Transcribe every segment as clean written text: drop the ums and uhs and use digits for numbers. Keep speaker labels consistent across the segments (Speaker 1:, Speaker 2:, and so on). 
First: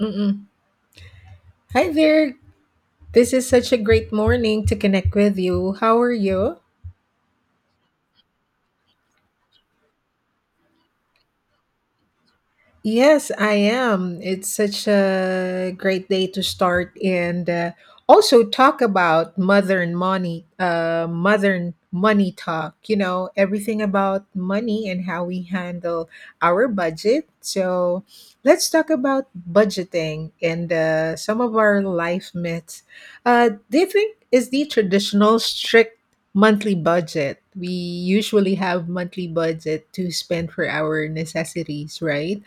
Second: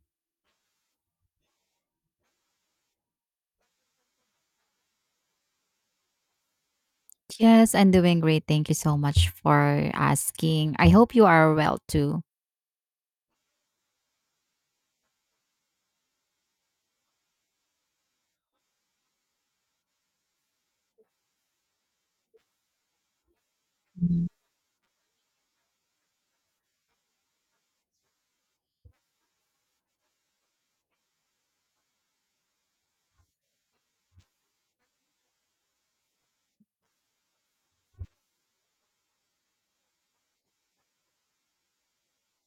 Speaker 1: Mm-mm. Hi there. This is such a great morning to connect with you. How are you?
Speaker 2: Yes, I'm doing great. Thank you so much for asking. I hope you are well too.
Speaker 1: Yes, I am. It's such a great day to start and also talk about modern money talk, everything about
Speaker 2: Mhm.
Speaker 1: money and how we handle our budget. So let's talk about budgeting and some of our life myths. Do you think is the traditional strict monthly budget? We usually have monthly budget to spend for our necessities, right?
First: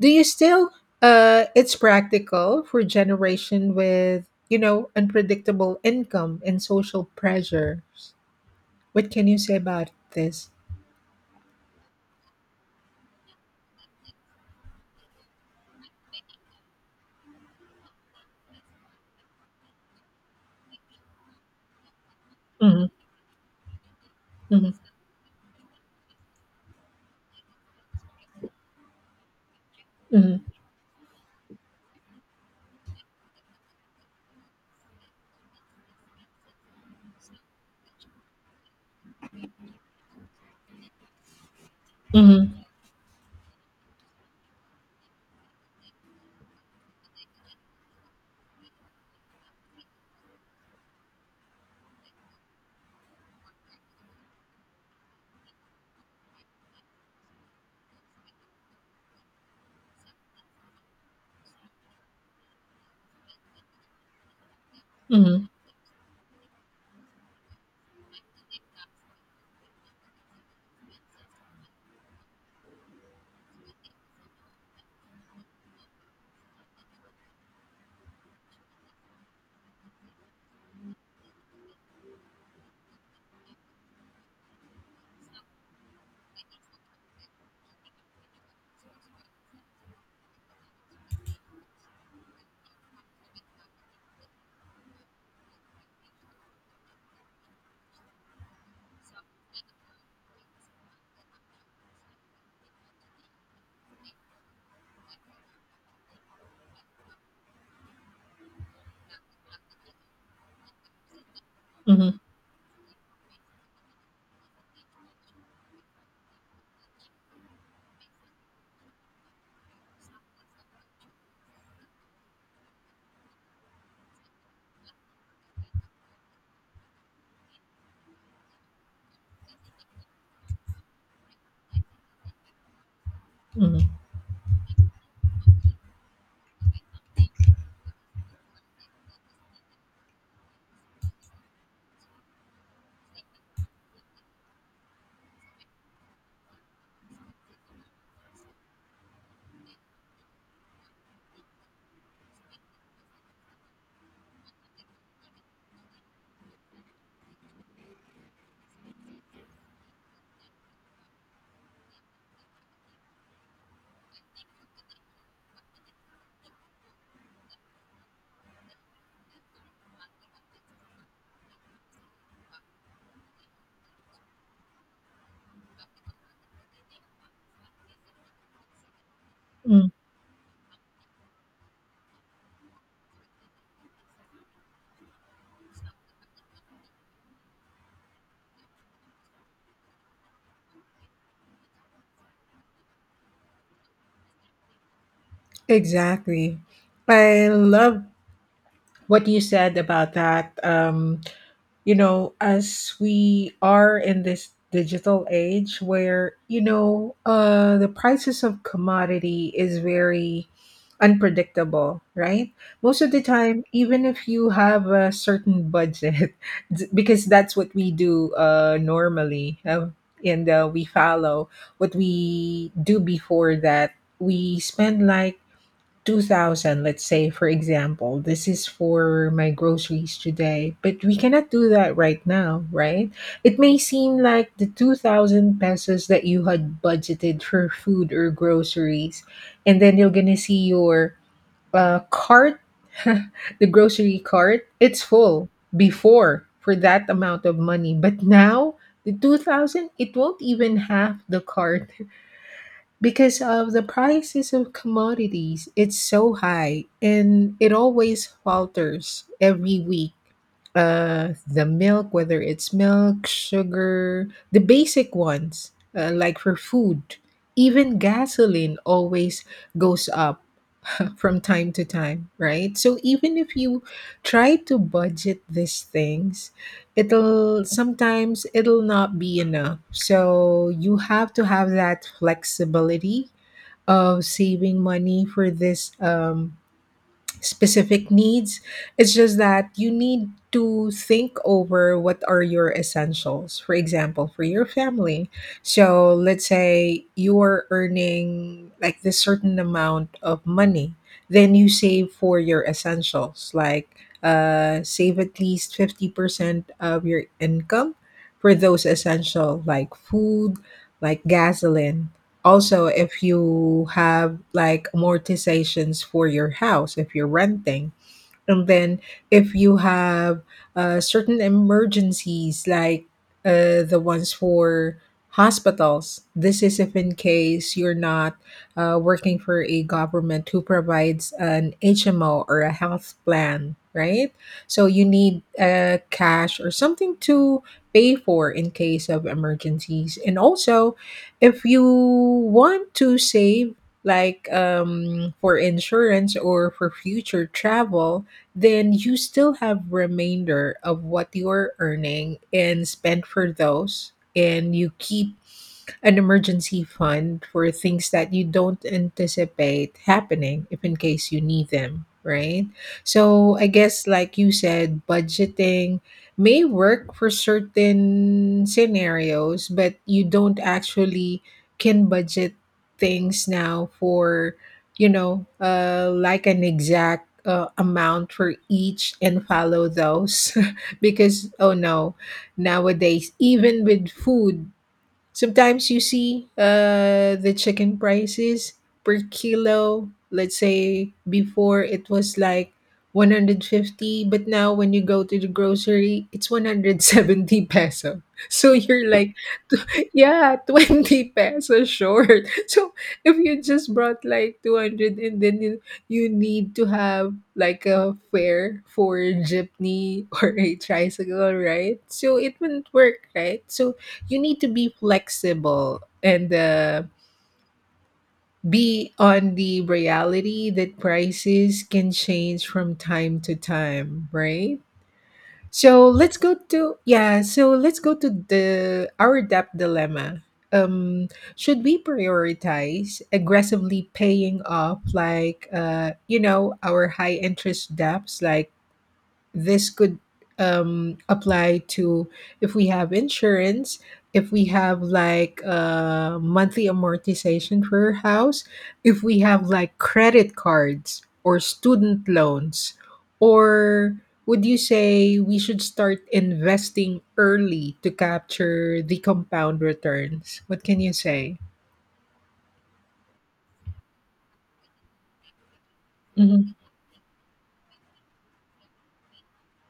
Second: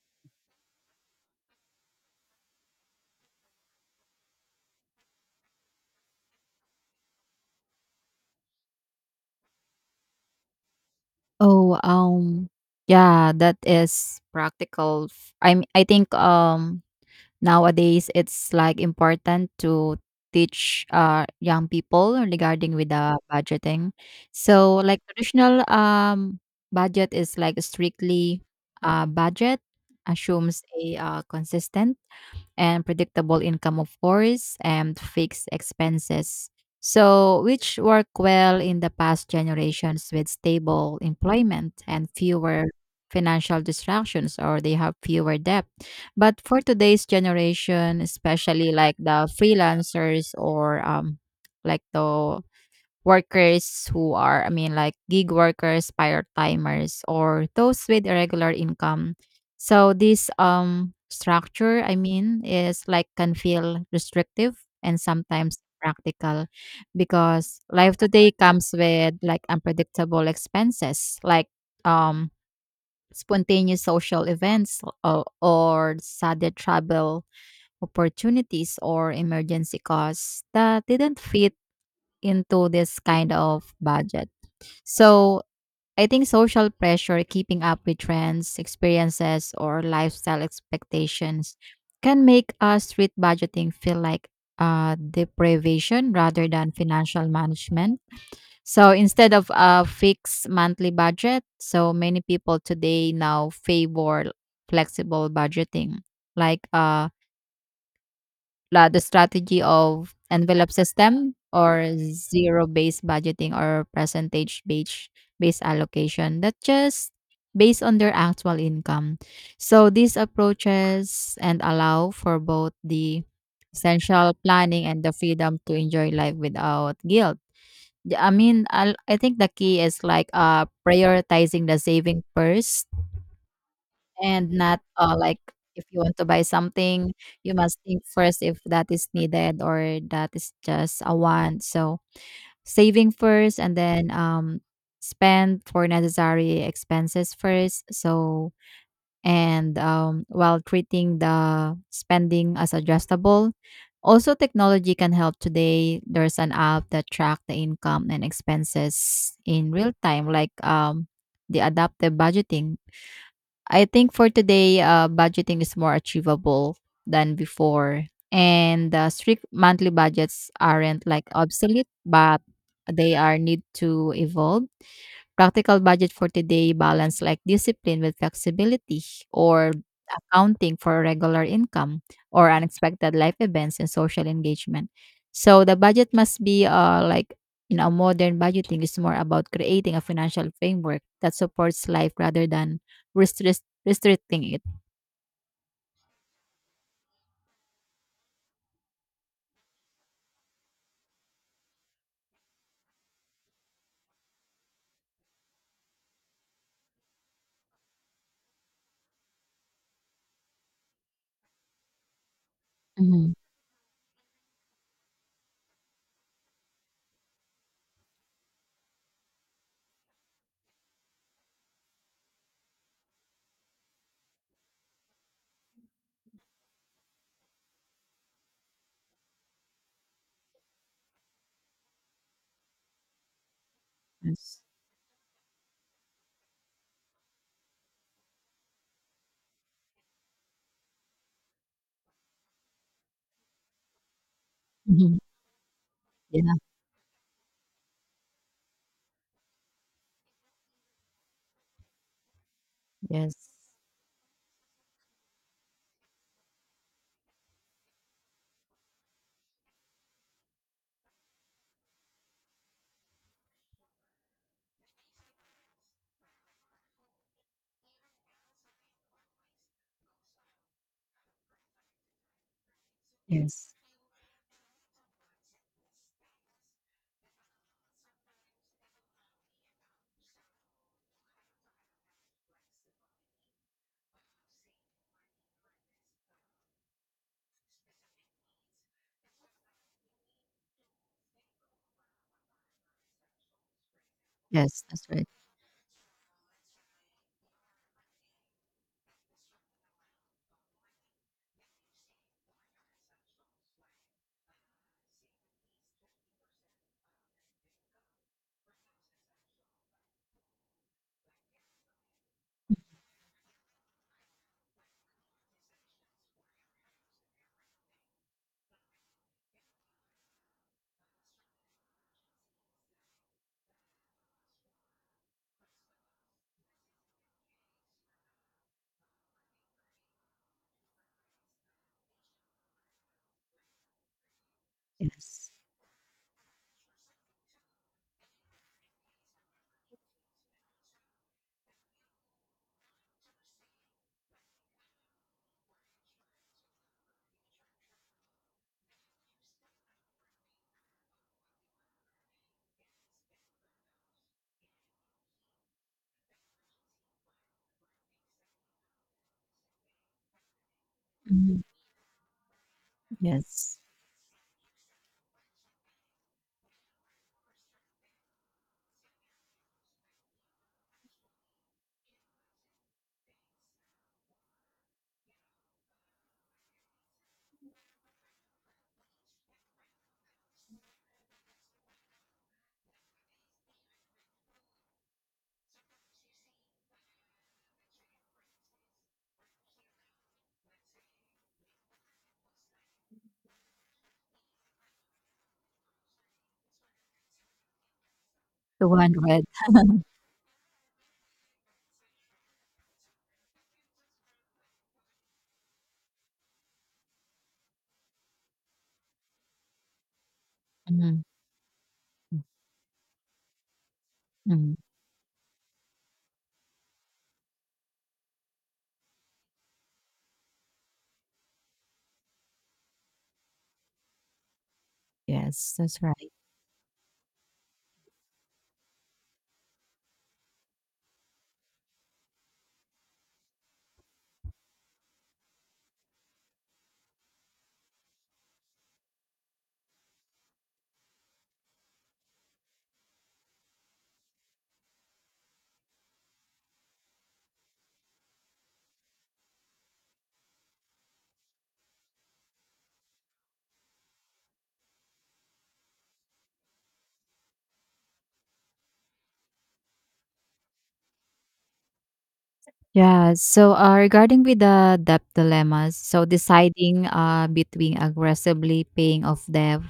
Speaker 1: Do you still it's practical for generation with, unpredictable income and social pressures. What can you say about this?
Speaker 2: Oh, yeah, that is practical. I think nowadays it's like important to teach young people regarding
Speaker 1: Hmm.
Speaker 2: with the budgeting.
Speaker 1: Hmm.
Speaker 2: So like traditional budget is like strictly budget
Speaker 1: Hmm.
Speaker 2: assumes a consistent and predictable income, of course, and fixed expenses. So, which work well in the past generations with stable employment and
Speaker 1: Hmm.
Speaker 2: fewer financial distractions, or they have fewer debt. But for today's generation, especially like the freelancers or like the workers who are, I mean, like gig workers, part timers, or those with irregular income. So this structure, I mean, is like can feel restrictive and
Speaker 1: Hmm.
Speaker 2: sometimes practical because life today comes with like unpredictable expenses like um spontaneous social events or sudden travel opportunities or emergency costs that didn't fit into this kind of budget. So I think social pressure, keeping up with trends, experiences, or lifestyle expectations can make us street budgeting feel like deprivation rather than financial management. So instead of a fixed monthly budget, so many people today now favor flexible budgeting, like the strategy of envelope system or
Speaker 1: Hmm.
Speaker 2: zero-based budgeting or percentage-based based allocation that just based on their actual income. So these approaches and allow for both the essential planning and the freedom to enjoy life without guilt. I mean, I think the key is like prioritizing the saving first
Speaker 1: Hmm.
Speaker 2: and not like if you want to buy something, you must think first if that is needed or that is just a want. So saving first and then spend for necessary expenses first. So and while treating the spending as adjustable. Also technology can help today. There's an app that track the income and expenses in real time like the adaptive budgeting. I think for today, budgeting is more achievable than before. And strict monthly budgets aren't like obsolete, but they are need to evolve. Practical budget for today balance like discipline with flexibility or
Speaker 1: Mm.
Speaker 2: accounting for regular income or unexpected life events and social engagement. So the budget must be like modern budgeting is more about creating a financial framework that supports life rather than restrict restricting it.
Speaker 1: Exactly. I love what you said about that. As we are in this digital age where, the prices of commodity is very unpredictable, right? Most of the
Speaker 2: Hmm.
Speaker 1: time, even if you have a certain budget, because that's what we do normally, and we follow what we do before that, we spend like 2000. Let's say, for example, this is for my groceries today, but we cannot do that right now, right? It may seem like
Speaker 2: Yes.
Speaker 1: the 2000 pesos that you had budgeted for food or groceries, and then you're gonna see your cart, the grocery cart, it's
Speaker 2: Hmm.
Speaker 1: full before
Speaker 2: Yeah.
Speaker 1: for that amount of money, but now the 2000, it won't even have the cart because
Speaker 2: Yes.
Speaker 1: of the prices of commodities, it's so high and it always falters every week. The milk, whether it's milk, sugar, the basic ones, like for food, even gasoline always goes up from time to time, right? So even if
Speaker 2: Yes.
Speaker 1: you try to budget these things, it'll sometimes it'll not be enough, so you have to have that flexibility of saving money for this specific needs. It's just that you need to think over what are your essentials. For example, for your
Speaker 2: Yes. That's right.
Speaker 1: family. So let's say you are earning like this certain amount of money, then you save for your essentials, like save at least 50% of your income for those essential like food, like gasoline. Also, if you have like amortizations for your house, if you're renting, and then if you have certain emergencies like the ones for hospitals, this is if in case you're not working for a government who provides an HMO or a health plan, right? So you need
Speaker 2: Yes.
Speaker 1: cash or something to pay for in case of emergencies. And also, if you want to save like for insurance or for future travel, then you still have remainder of what you're earning and spend for those, and you keep an emergency fund for things that you don't anticipate happening if in case you
Speaker 2: Hmm.
Speaker 1: need them, right? So I
Speaker 2: Yes.
Speaker 1: guess like you said, budgeting may work for certain scenarios, but you don't actually can budget things now for like an exact amount for each and follow those. Because, oh no, nowadays, even with food, sometimes you see the chicken prices per kilo. Let's say before it was like 150, but now when you go to the grocery, it's 170 peso. So
Speaker 2: The
Speaker 1: you're
Speaker 2: one
Speaker 1: like,
Speaker 2: red.
Speaker 1: yeah, 20 pesos short. So if you just brought like 200 and then you need to have like a fare for jeepney, or a
Speaker 2: Hmm.
Speaker 1: tricycle, right? So it wouldn't work, right? So you need to
Speaker 2: Hmm.
Speaker 1: be flexible and be on the reality that prices can change from time to time, right?
Speaker 2: Yes. That's
Speaker 1: So
Speaker 2: right.
Speaker 1: let's go to yeah, so let's go to the our debt dilemma. Um, should we prioritize aggressively paying off like our high interest debts, like this could apply to if we have insurance, if we have like monthly amortization for our house, if we have like credit cards or student loans, or would you say we should start investing early to capture the compound returns? What can you say?
Speaker 2: Yeah. So, regarding with the debt dilemmas, so
Speaker 1: Mhm,
Speaker 2: deciding between aggressively paying off debt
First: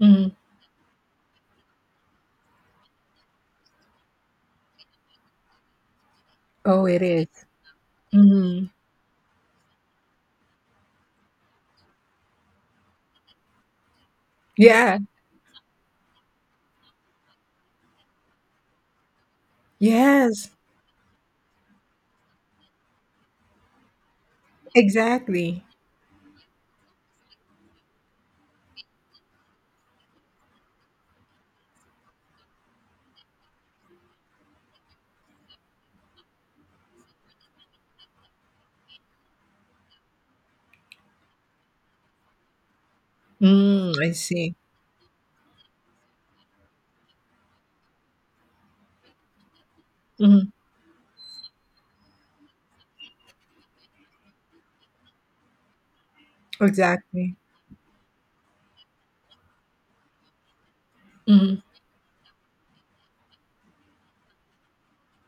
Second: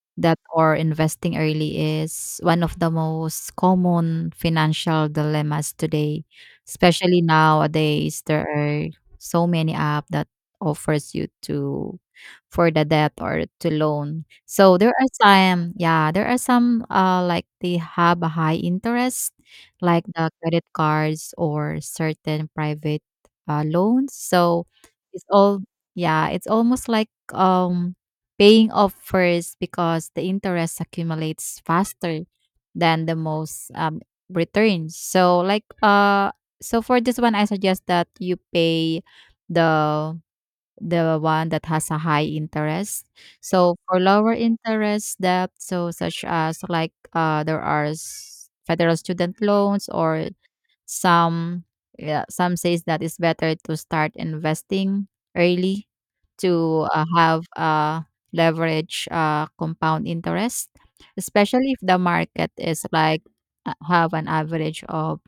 Speaker 1: mhm.
Speaker 2: that or investing early is one of the most common financial dilemmas today,
Speaker 1: Oh, it
Speaker 2: especially
Speaker 1: is.
Speaker 2: nowadays there
Speaker 1: Mhm.
Speaker 2: are so many apps that offers you to for the debt or to loan. So there
Speaker 1: Yeah.
Speaker 2: are some, yeah, there are some like they have a high interest, like the
Speaker 1: Yes.
Speaker 2: credit cards or certain private loans. So it's all,
Speaker 1: Exactly.
Speaker 2: yeah, it's almost like paying off first because the interest accumulates faster than the most returns. So like so for this one I suggest that you pay the the one that has a high interest. So
Speaker 1: Mm,
Speaker 2: for
Speaker 1: I
Speaker 2: lower
Speaker 1: see.
Speaker 2: interest debt, so such as like there are federal student loans or some, yeah, some says that it's better to start investing early to
Speaker 1: Exactly.
Speaker 2: have leverage compound interest,
Speaker 1: Mhm.
Speaker 2: especially if the market is like have an average of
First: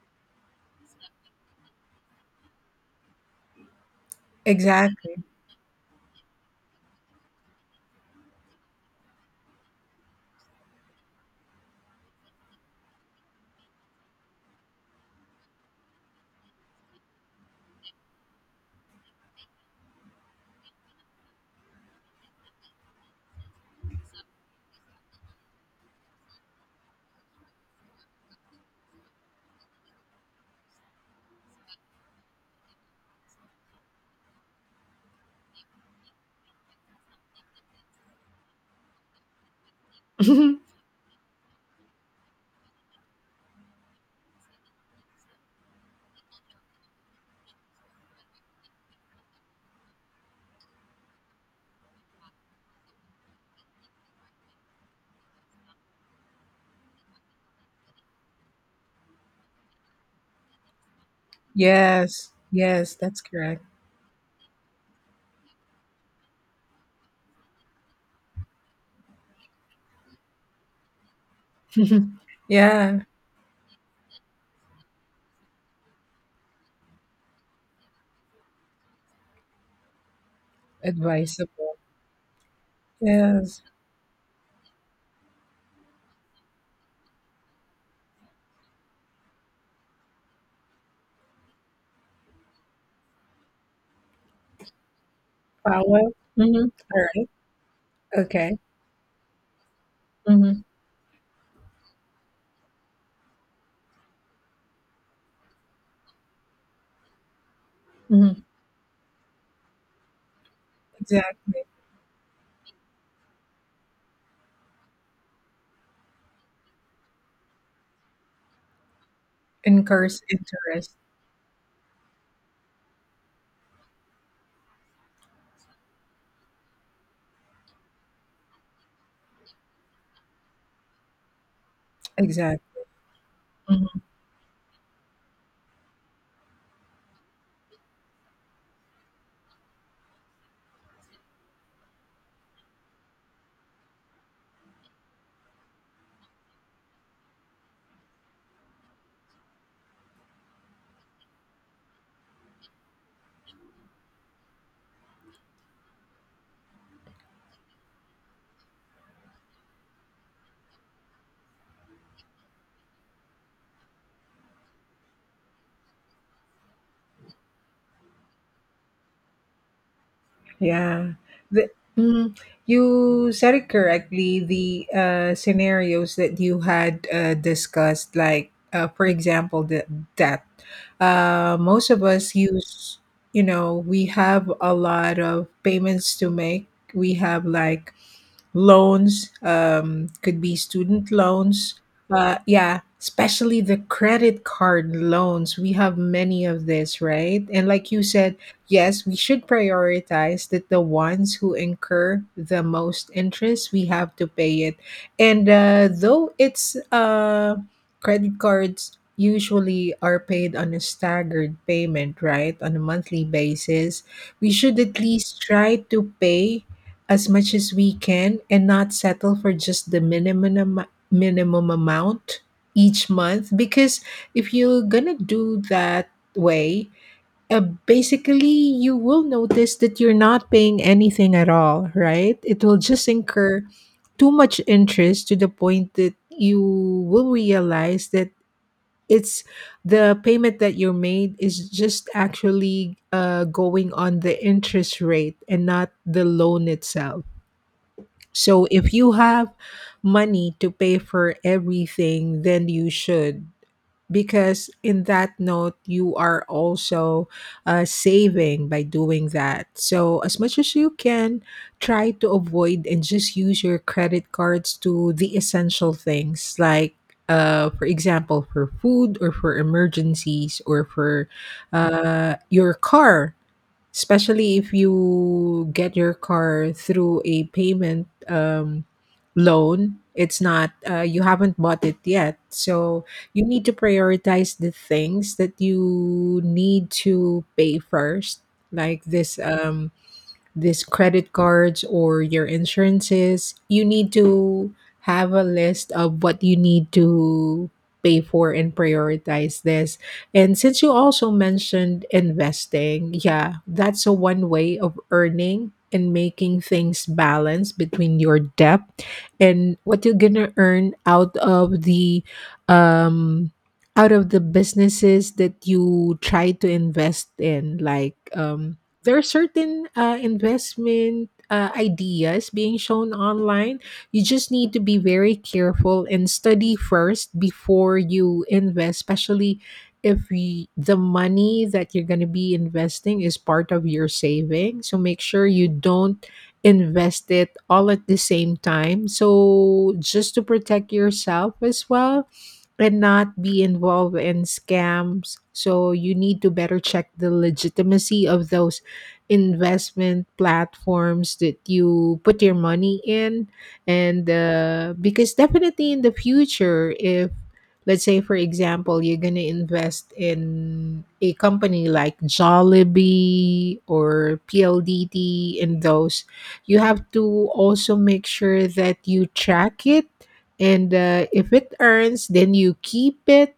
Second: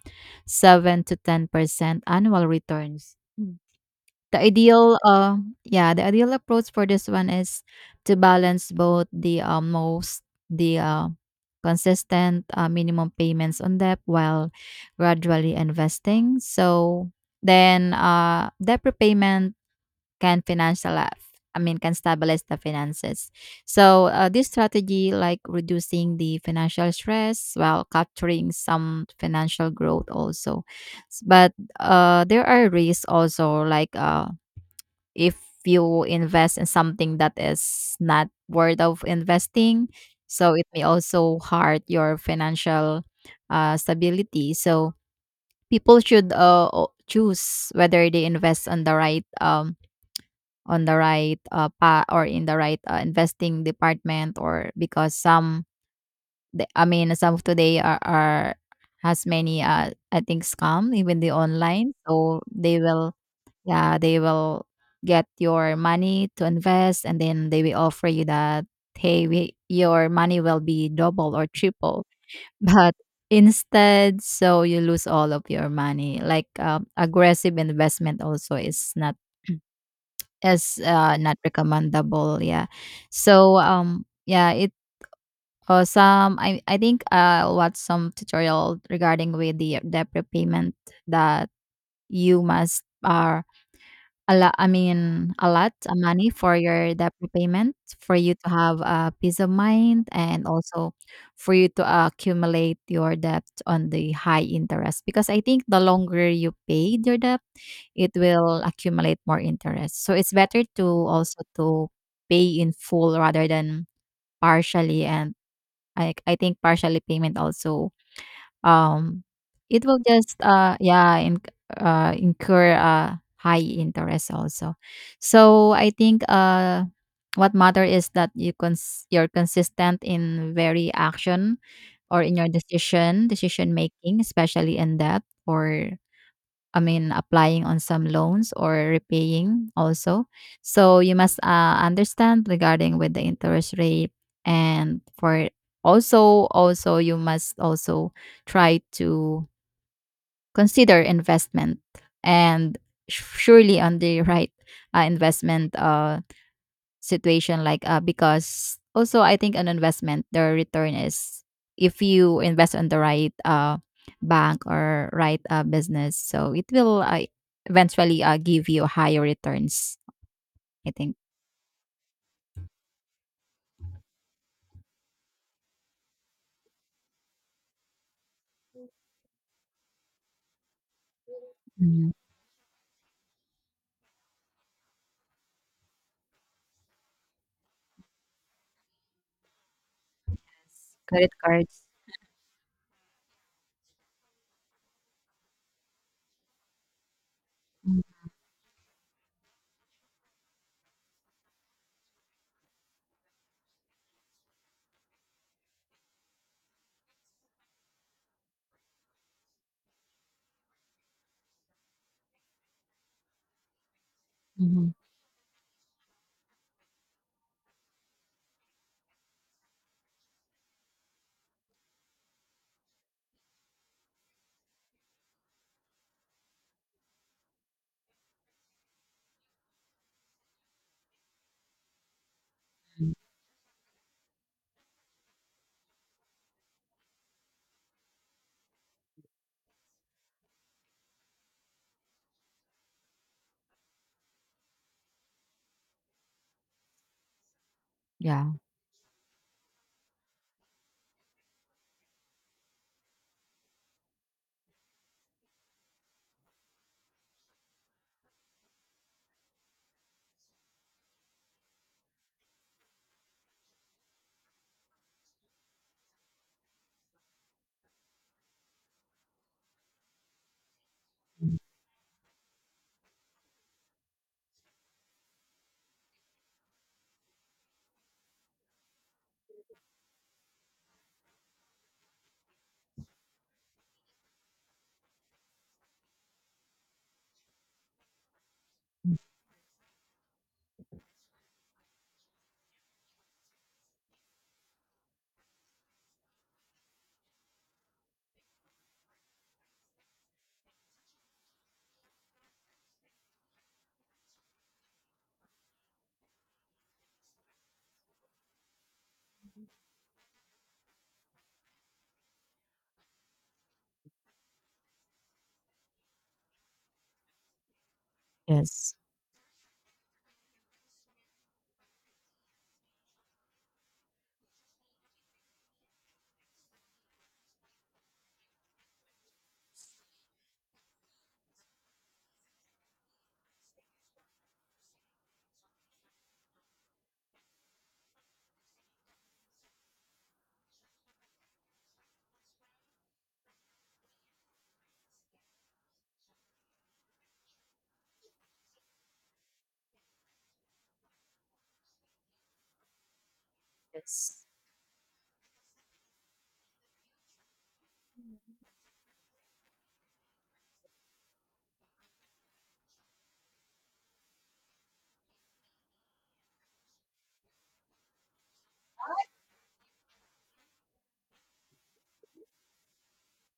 Speaker 2: 7 to 10% annual returns. Mm. The ideal
Speaker 1: Exactly.
Speaker 2: uh, yeah, the ideal approach for this one is to balance both the consistent minimum payments on debt while gradually investing. So then debt repayment can financial I mean can stabilize the finances. So this strategy like reducing the financial stress while capturing some financial growth also. But there are risks also like if you invest in something that is not worth of investing, so it may also hurt your financial stability. So people should choose whether they invest on the right pa or in the right investing department, or because I mean some of today are, has many I think scam even the online.
Speaker 1: Yes.
Speaker 2: So they
Speaker 1: Yes,
Speaker 2: will,
Speaker 1: that's correct.
Speaker 2: yeah, they will get your money to invest and then they will offer you that hey, your money will be double or triple but
Speaker 1: Yeah.
Speaker 2: instead so you lose all of your money, like aggressive investment also is not
Speaker 1: Advisable.
Speaker 2: recommendable, yeah. So
Speaker 1: Yes.
Speaker 2: yeah it some I think watched some tutorial regarding with the debt repayment that you must are a lot, I mean a lot of
Speaker 1: Power.
Speaker 2: money for
Speaker 1: Mhm.
Speaker 2: your
Speaker 1: All
Speaker 2: debt
Speaker 1: right.
Speaker 2: repayment for you to
Speaker 1: Okay.
Speaker 2: have a peace of mind, and
Speaker 1: Mhm.
Speaker 2: also for you to accumulate your debt on the high interest because I think the longer you paid your debt it
Speaker 1: Mhm.
Speaker 2: will accumulate more interest. So it's better to also
Speaker 1: Exactly.
Speaker 2: to pay in full rather than partially, and I think partially payment also um it will
Speaker 1: Incurs
Speaker 2: just
Speaker 1: interest.
Speaker 2: incur high interest also. So I think what matter is that you you're consistent in very action or in your
Speaker 1: Exactly.
Speaker 2: decision making, especially in debt or, I mean, applying on some loans or repaying also. So you must understand regarding with the interest rate, and for also you must also try to consider investment and surely on the right investment situation, like because also I think an investment the return is, if you invest on the right bank or right business, so it will eventually give you higher returns, I
Speaker 1: Yeah.
Speaker 2: think.
Speaker 1: The, mm, you said it correctly. The scenarios that you had discussed, like, for example, the, that most of
Speaker 2: Mhm.
Speaker 1: us use, we have a lot of payments to make. We have like loans, could be student
Speaker 2: Credit
Speaker 1: loans.
Speaker 2: cards.
Speaker 1: Yeah, especially the credit card loans. We have many of this, right? And like
Speaker 2: Mm.
Speaker 1: you said, yes, we should prioritize that the ones who incur the most interest, we have to pay it. And though it's credit cards usually are paid on a staggered payment, right? On a monthly basis, we should
Speaker 2: Mhm.
Speaker 1: at least try to pay as much as we can and not settle for just the minimum amount each month, because if you're going to do that way, basically you will notice that you're not paying anything at all, right. It will just
Speaker 2: Mm,
Speaker 1: incur too much interest to the point that you will realize that it's the payment that you made is just actually going on the interest rate and not the loan itself.
Speaker 2: yeah.
Speaker 1: So if you have money to pay for everything, then you should. Because in that note, you are also saving by doing that. So, as much as you can, try to avoid and just use your credit cards to the essential things, like, for example, for food or for emergencies or for
Speaker 2: Mm.
Speaker 1: your car, especially if you get your car through a payment loan, it's not you haven't bought it yet, so you need to prioritize the things that you need to pay first, like this these credit cards or your insurances. You need to have a list of what you need to pay for and prioritize this. And since you also mentioned investing, yeah, that's a one way of earning and making things balance between your debt and what you're gonna earn out of the um businesses that you try to invest in, like
Speaker 2: Yes.
Speaker 1: there are certain investment ideas being shown online. You just need to be very careful and study first before you invest, especially if the money that you're going to be investing is part of your saving. So make sure you don't invest it all at the same time. So just to protect yourself as well and not be involved in scams. So you need to better check the legitimacy of those investment platforms that you put your money in. And
Speaker 2: Yes.
Speaker 1: because definitely in the future, if let's say, for example, you're going to invest in a company like Jollibee or PLDT, and those, you have to also make sure that you track it, and if it earns, then you keep it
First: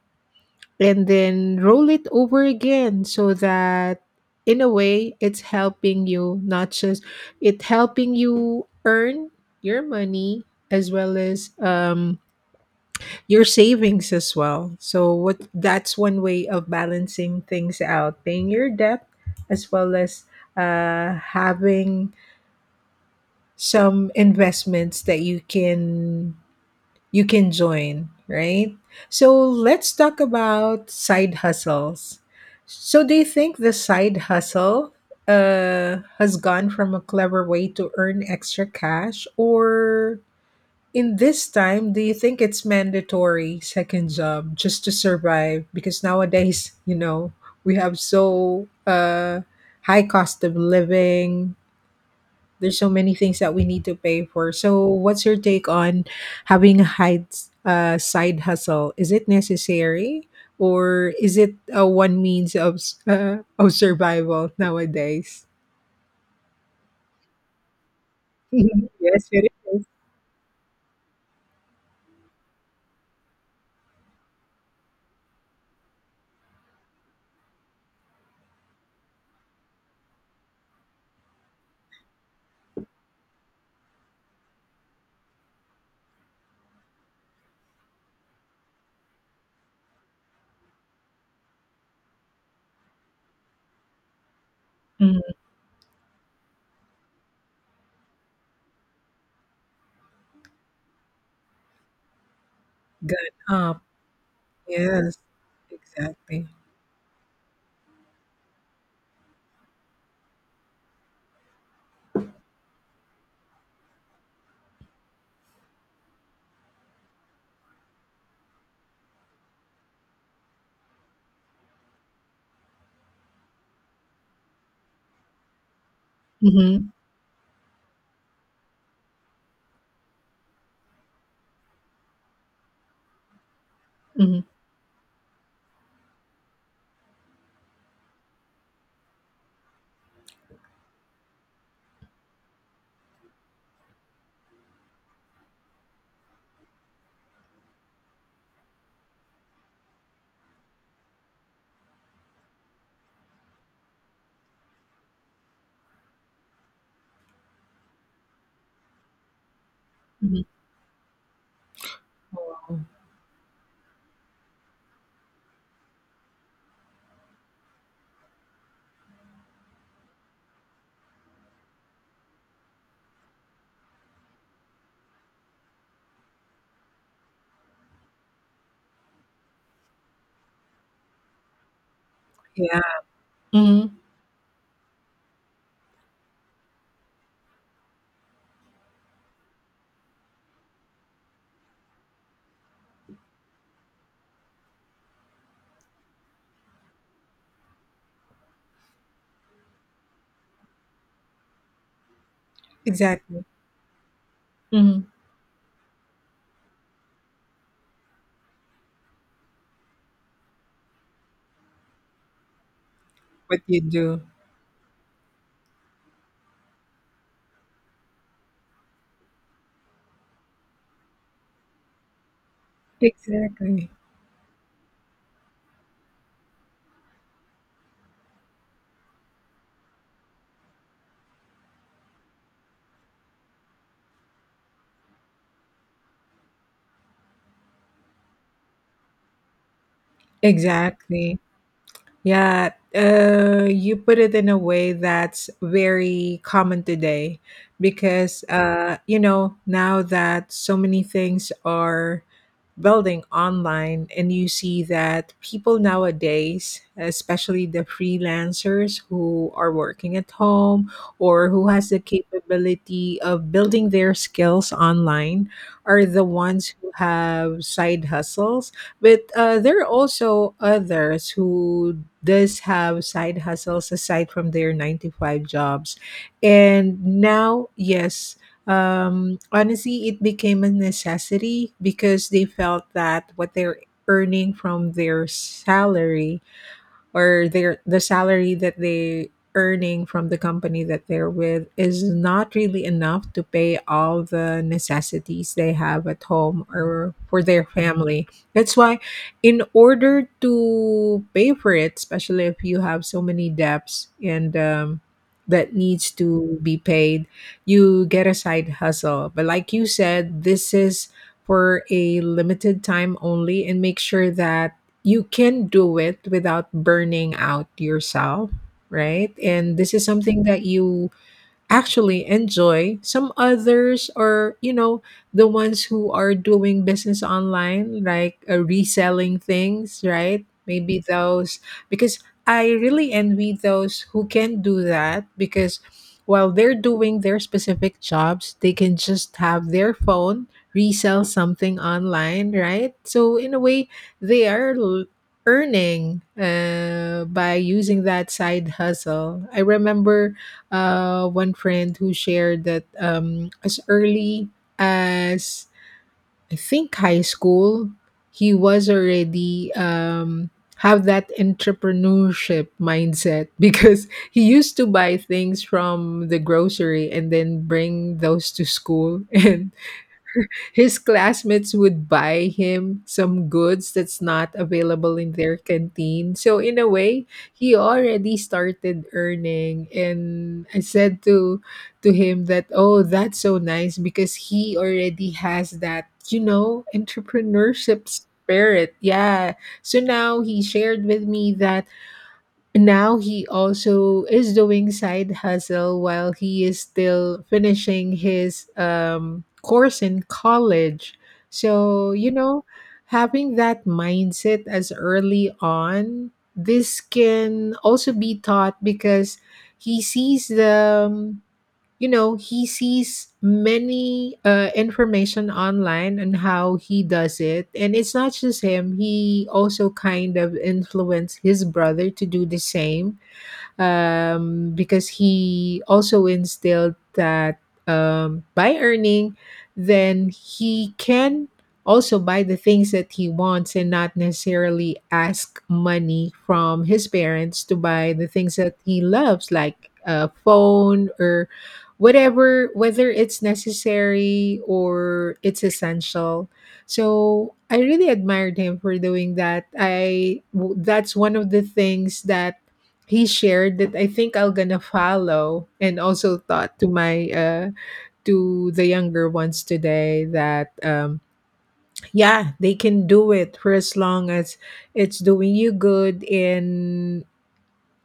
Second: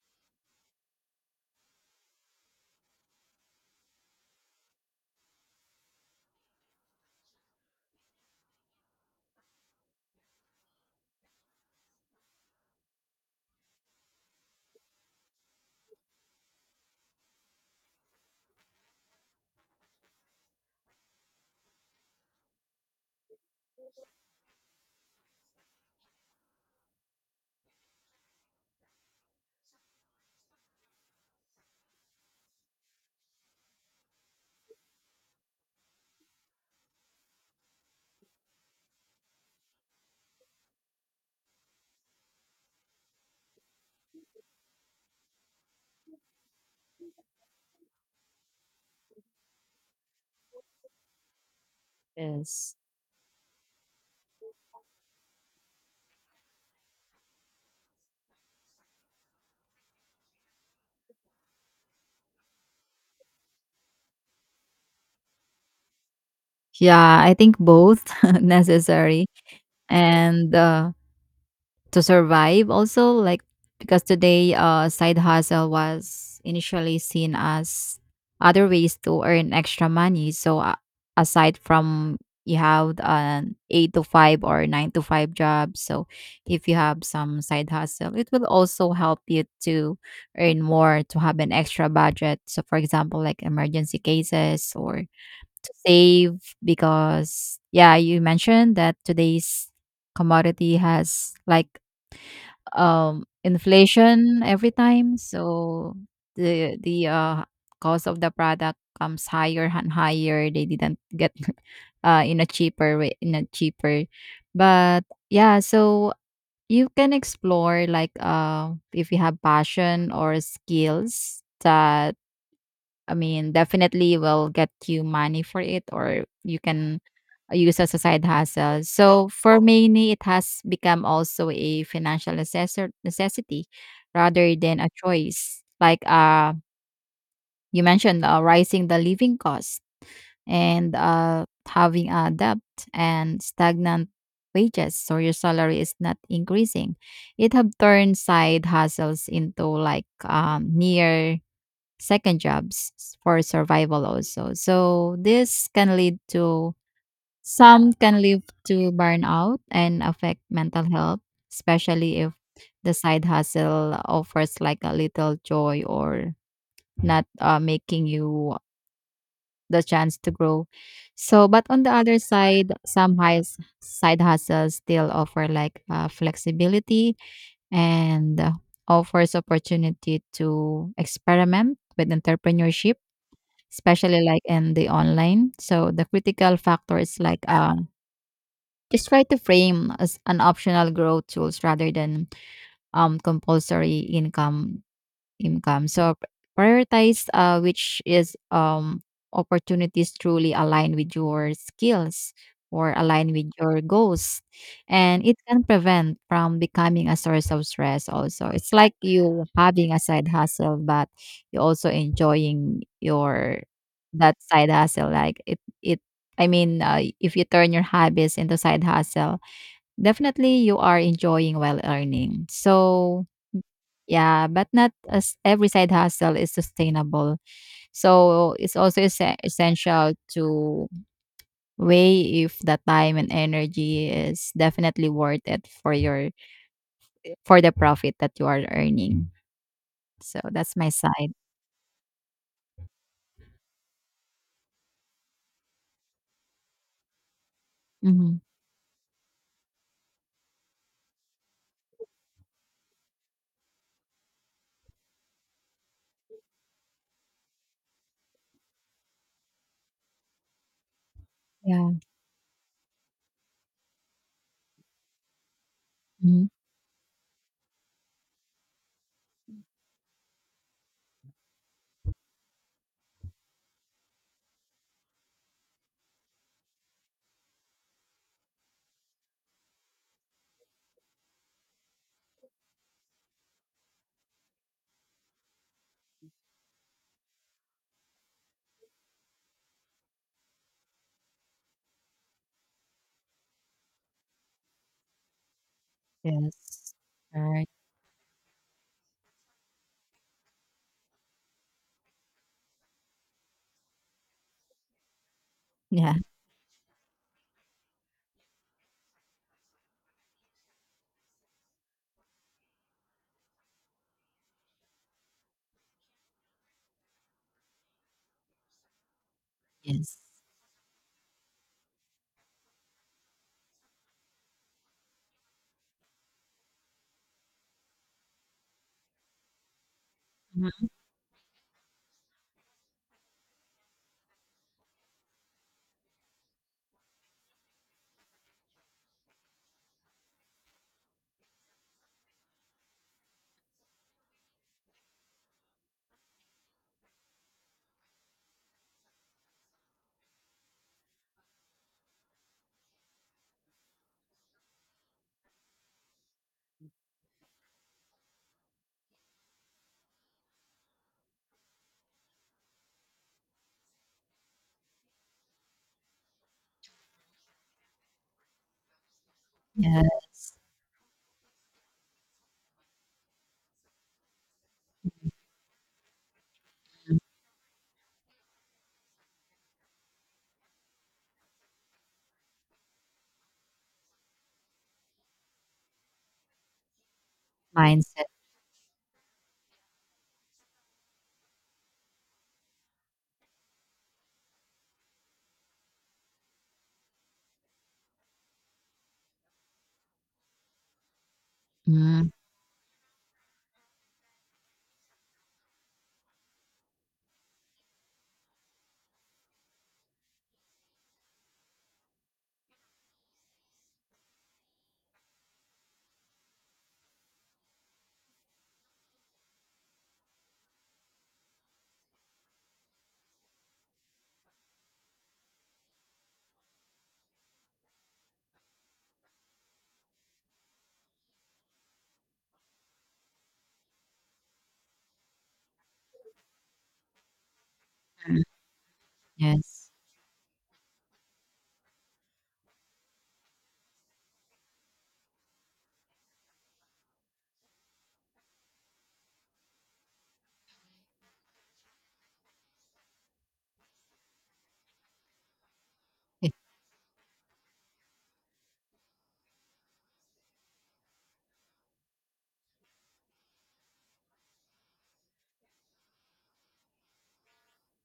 Speaker 1: and then roll it over again, so that in a way it's helping you, not just it helping you earn your money, as well as your savings as well. So what that's one way of balancing things out, paying your debt as well as having some investments that you can join, right? So let's talk about side hustles. So do you think the side hustle has gone from a clever way to earn extra cash, or in this time, do you think it's mandatory second job just to survive? Because nowadays, we have so high cost of living,
Speaker 2: Yes.
Speaker 1: there's so many things that we need to pay for. So, what's your take on having a side hustle? Is it necessary, or is it a one means of of survival nowadays?
Speaker 2: Yeah, I think both necessary.
Speaker 1: Yes, it is.
Speaker 2: And to survive also, like because today side hustle was initially seen as other ways to earn extra money. So aside from you have an 8 to 5 or 9 to 5 job, so if you have some side hustle it will also help you to earn more, to have an extra budget, so for example like emergency cases or
Speaker 1: Mm.
Speaker 2: to save, because yeah, you mentioned that today's commodity has like
Speaker 1: Good.
Speaker 2: inflation every
Speaker 1: Yes,
Speaker 2: time. So
Speaker 1: exactly.
Speaker 2: the cost of the product comes higher and higher, they didn't get in a cheaper way, in a cheaper, but yeah. So you can explore, like if you have passion or skills that, I mean, definitely will get you money for it, or you
Speaker 1: Mm-hmm.
Speaker 2: can use as a side hustle. So for many, it has become also a financial necessity
Speaker 1: Mm-hmm.
Speaker 2: rather than a choice. Like you mentioned, rising the living cost and having a debt and stagnant wages, so your salary is not increasing. It have turned side hustles into like near second jobs for survival also. So this can lead to some, can lead to burnout and
Speaker 1: Hmm.
Speaker 2: affect mental health, especially if
Speaker 1: Wow.
Speaker 2: the side hustle offers like a little joy or not making you the chance to grow. So, but on the other side, some high side hustles still offer like flexibility and offers opportunity to experiment with
Speaker 1: Yeah.
Speaker 2: entrepreneurship,
Speaker 1: Mm-hmm.
Speaker 2: especially like in the online. So the critical factor is like just try to frame as an optional growth tools rather than compulsory income. Income. So prioritize which is opportunities truly align with your skills or align
Speaker 1: Exactly.
Speaker 2: with your goals.
Speaker 1: Mm-hmm.
Speaker 2: And it can prevent from becoming a source of stress also. It's like you having a side hustle, but you also enjoying
Speaker 1: What
Speaker 2: your
Speaker 1: you do.
Speaker 2: that side hustle. Like it I mean, if you turn your hobbies into side hustle, definitely you are enjoying while earning. So
Speaker 1: Exactly.
Speaker 2: yeah, but not as every side hustle is sustainable. So it's also essential to weigh if the time and energy is definitely worth it for your, for the profit that you are earning. So that's my side.
Speaker 1: Exactly. Yeah, you put it in a way that's very common today
Speaker 2: Hmm.
Speaker 1: because, now that so many things are building online, and you see that people nowadays, especially the freelancers who are working at home or who has
Speaker 2: Yeah.
Speaker 1: the capability of building their skills online, are the
Speaker 2: Hmm.
Speaker 1: ones who have side hustles, but there are also others who does have side hustles aside from their 9 to 5 jobs, and now, yes, honestly, it became a necessity because they felt that what they're earning from their salary, or the salary that they earning from the company that they're with is not really enough to pay all the necessities they have at home
Speaker 2: Yes.
Speaker 1: or
Speaker 2: All
Speaker 1: for their
Speaker 2: right.
Speaker 1: family. That's why in order to pay for it, especially if you have so many debts and that needs
Speaker 2: Yeah.
Speaker 1: to be paid, you get a side hustle. But like you said, this is for a limited time only and make sure that you can do it without burning out yourself, right? And this is
Speaker 2: Yes.
Speaker 1: something that you actually enjoy. Some others are, the ones who are doing business online, like reselling things, right?
Speaker 2: Mhm.
Speaker 1: Maybe those, because I really envy those who can do that because while they're doing their specific jobs, they can just have their phone resell something online, right? So, in a way, they are l- earning by using that side hustle. I remember one friend who shared that as early as I think high school, he was already have that entrepreneurship mindset because he used to buy things from the grocery and then bring those to school and
Speaker 2: Yes.
Speaker 1: his classmates would buy him some goods that's not available in their canteen. So in a
Speaker 2: Mhm.
Speaker 1: way, he already started earning and I said to him that oh, that's so nice because he already has that, entrepreneurship
Speaker 2: Mindset.
Speaker 1: spirit. Yeah. So now he shared with me that now he also is doing side hustle while he is still finishing his course in college. So, you
Speaker 2: Mhm.
Speaker 1: know, having that mindset as early on, this can also be taught because he sees the you know he sees many information online and how he does it, and it's not just him, he also kind of influenced his brother to do the same. Because he also instilled that by earning, then he can also buy the things that he wants and not necessarily ask money from his parents to buy the things that he loves, like
Speaker 2: Yes.
Speaker 1: a phone or whatever, whether it's necessary or it's essential. So I really admired him for doing that. That's one of the things that he shared that I think I'll gonna follow and also thought to my to the younger ones today that yeah, they can do it for as long as it's doing you good and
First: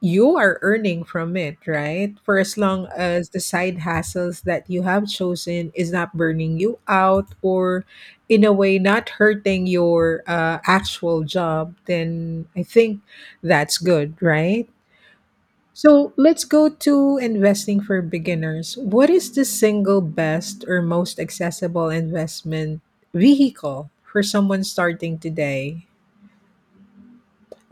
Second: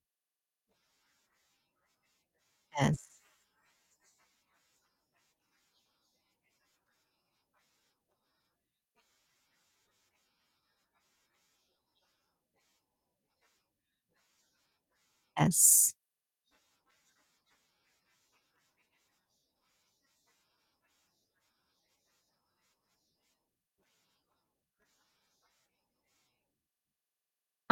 Speaker 1: you are earning from it, right? For as long
Speaker 2: Yes.
Speaker 1: as the side hassles that you have chosen is not burning you out or in a way not hurting your actual job, then I think that's good, right?
Speaker 2: Yes.
Speaker 1: So let's go to investing for beginners. What is the single best or most accessible investment vehicle for someone starting today?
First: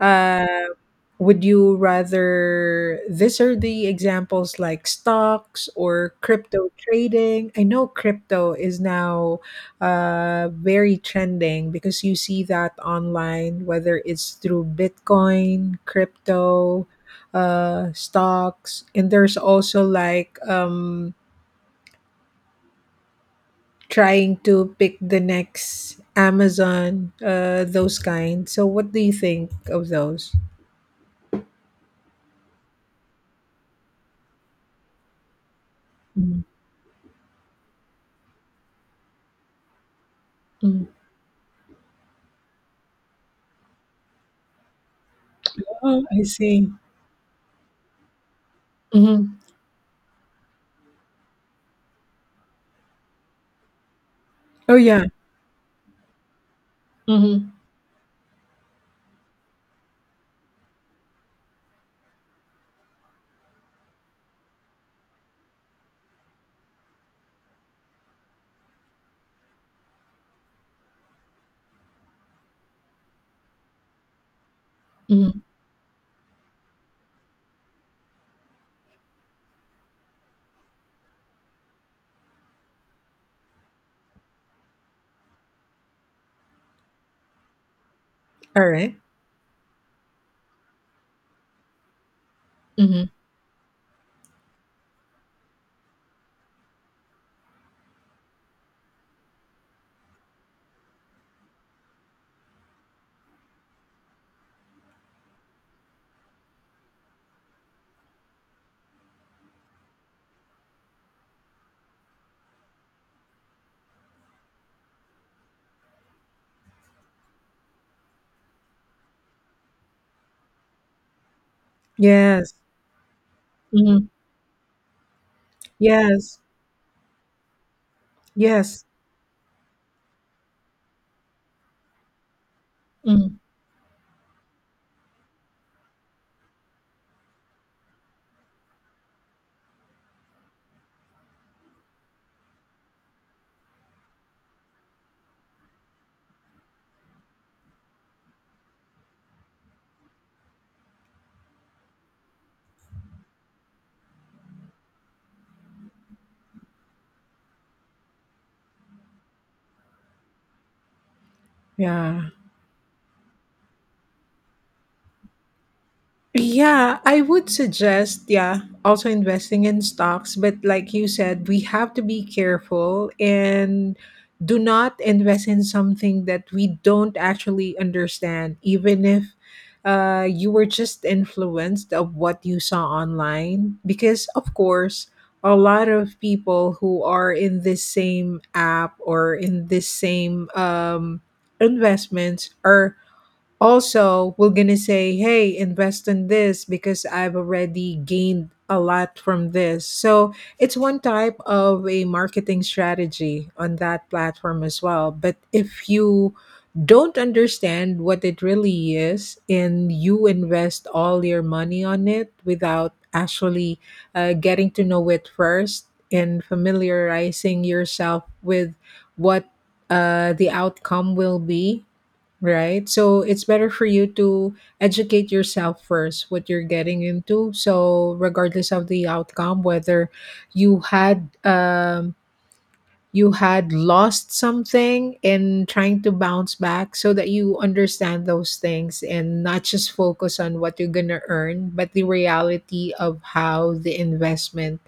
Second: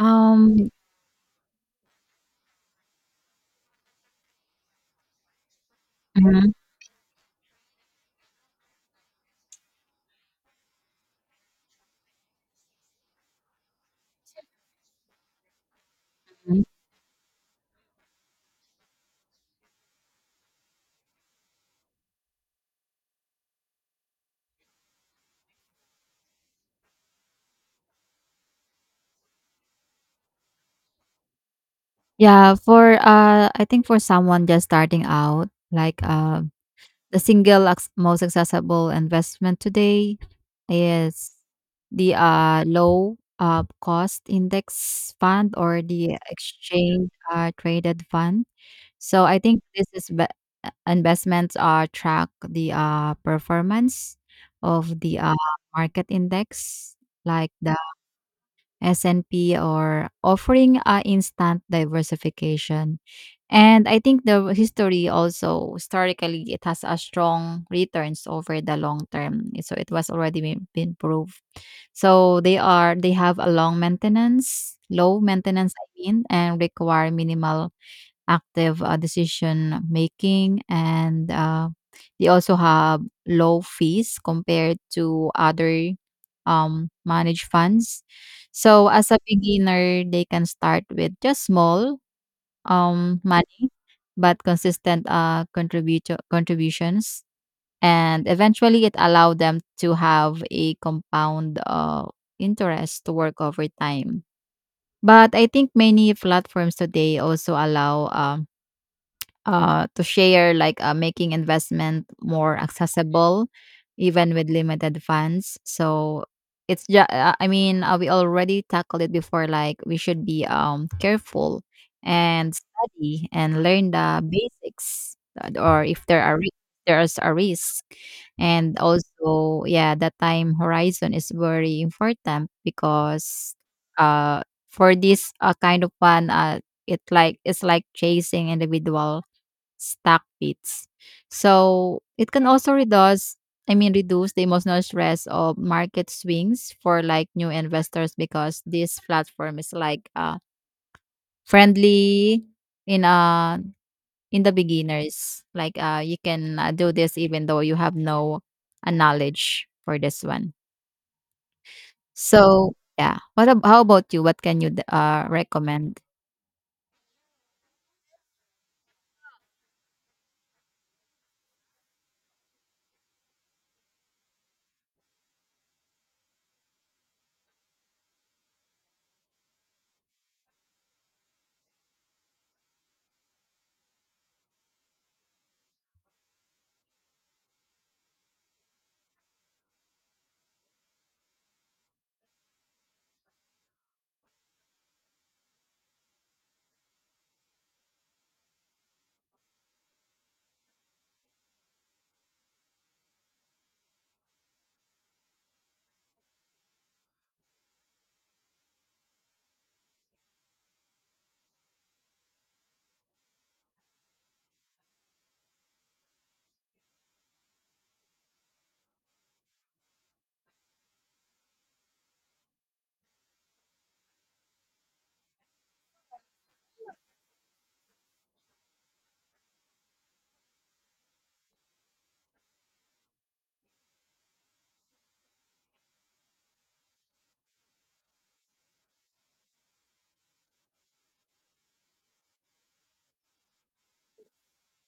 Speaker 1: Uh, would you rather, these are the examples, like stocks or
Speaker 2: Mhm.
Speaker 1: crypto trading? I know crypto is now very trending because you see that online, whether it's through Bitcoin, crypto, stocks, and there's also like trying to pick the next Amazon, those kinds. So, what do you think of those?
Speaker 2: Yeah, for, I think for someone just starting out, like, the single acc most accessible investment today
Speaker 1: Mhm.
Speaker 2: is the, low, cost index fund or
Speaker 1: Oh,
Speaker 2: the
Speaker 1: I see.
Speaker 2: exchange, traded fund. So
Speaker 1: Mhm.
Speaker 2: I think this is investments are track the, performance
Speaker 1: Oh,
Speaker 2: of
Speaker 1: yeah.
Speaker 2: the, market index, like
Speaker 1: Mhm.
Speaker 2: the S&P, or offering a instant diversification. And I think the history also, historically it has a strong returns over the long term. So it was already been proved. So they are, they have a long maintenance, low
Speaker 1: Mhm.
Speaker 2: maintenance I mean, and require minimal active decision making. And they also have low fees compared to other managed funds. So
Speaker 1: Alright.
Speaker 2: as a beginner they can start with just small
Speaker 1: Mhm.
Speaker 2: money, but consistent contributor contributions, and eventually it allowed them to have a compound interest to work over time. But I think many platforms today also allow to share, like making investment more accessible, even with limited funds. So it's just, I mean, we already tackled it before. Like we should be careful
Speaker 1: Yes.
Speaker 2: and study and learn
Speaker 1: Mhm.
Speaker 2: the basics, or if there are
Speaker 1: Yes.
Speaker 2: there's a risk, and
Speaker 1: Yes.
Speaker 2: also yeah, the time horizon is very important,
Speaker 1: Mhm.
Speaker 2: because uh for this kind of one it, like it's like chasing individual stuck fits. So it can also reduce, I mean, reduce the emotional stress of market swings for like new investors, because this platform is like friendly in uh in the beginners. Like you can do this even though you have no knowledge for this one.
Speaker 1: Yeah.
Speaker 2: So yeah, what how about you? What can you recommend?
Speaker 1: Yeah, I would suggest, yeah, also investing in stocks. But like you said, we have to be careful and do not invest in something that we don't actually understand, even if you were just influenced of what you saw online. Because, of course, a lot of people who are in this same app or in this same investments are also, we're going to say, hey, invest in this because I've already gained a lot from this. So it's one type of a marketing strategy on that platform as well. But if you don't understand what it really is and you invest all your money on it without actually getting to know it first and familiarizing yourself with what the outcome will be, right? So it's better for you to educate yourself first, what you're getting into. So, regardless of the outcome, whether you had um, you had lost something and trying to bounce back so that you understand those things and not just focus on what you're going to earn, but the reality of how the investment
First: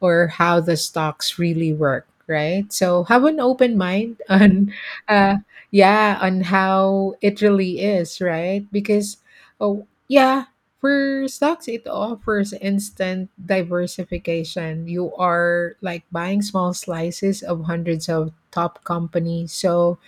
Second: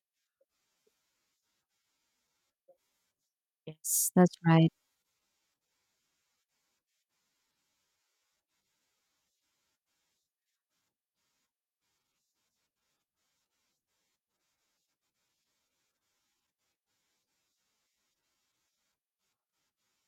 Speaker 1: or how the stocks really work, right? So have an open
Speaker 2: Yes,
Speaker 1: mind
Speaker 2: that's
Speaker 1: on
Speaker 2: right.
Speaker 1: uh yeah, on how it really is, right? Because oh yeah, for stocks, it offers instant diversification. You are like buying small slices of hundreds of top companies. So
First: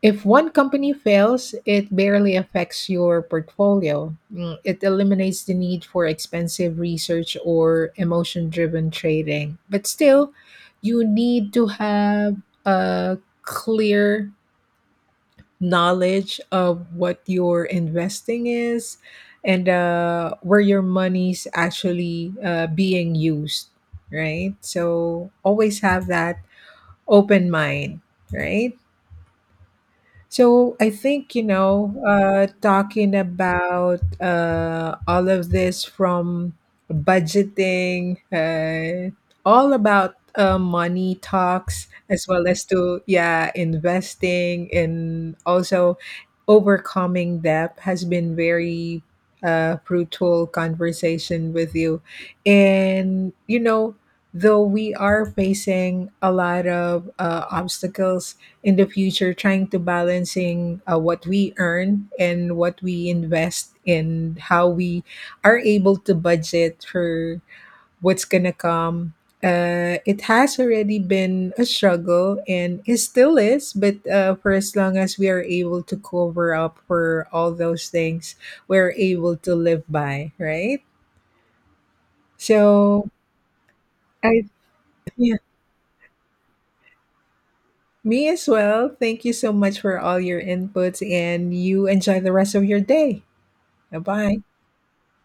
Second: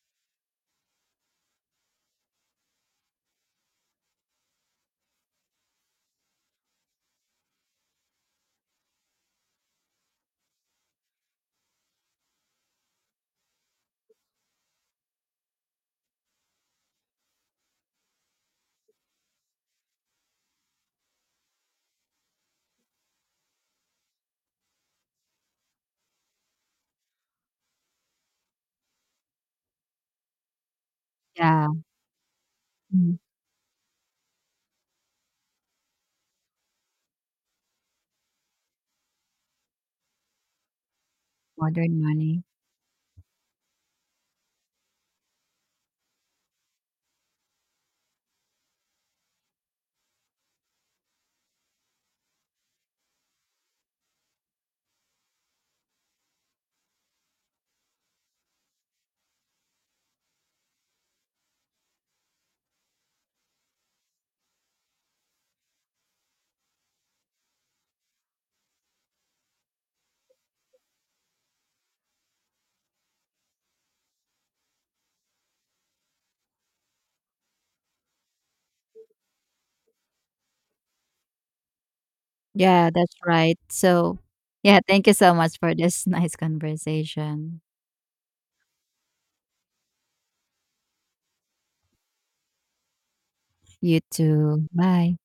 Speaker 1: if one company fails, it barely affects your portfolio. It eliminates the need for expensive research or emotion driven trading. But still, you need to have a clear knowledge of what your investing is and where your money's actually being used, right? So always have that open mind, right? So I think, you
Speaker 2: Yeah.
Speaker 1: know, talking
Speaker 2: Mhm.
Speaker 1: about all of this from budgeting, all about money talks,
Speaker 2: Modern
Speaker 1: as
Speaker 2: money.
Speaker 1: well as to, yeah, investing and also overcoming debt has been very fruitful conversation with you. And, you know, though we are facing a lot of obstacles in the future trying to balancing what we earn and what we invest and how we are able to budget for what's gonna come, it has already been a struggle and it still is, but for as long as we are able to cover up for all those things, we're able to live by, right?
Speaker 2: Yeah,
Speaker 1: so
Speaker 2: that's right. So,
Speaker 1: I
Speaker 2: yeah, thank you so
Speaker 1: yeah,
Speaker 2: much for this nice conversation.
Speaker 1: me as well, thank you so much for all your inputs and you enjoy the rest of your day. 拜
Speaker 2: You
Speaker 1: 拜。
Speaker 2: too. Bye.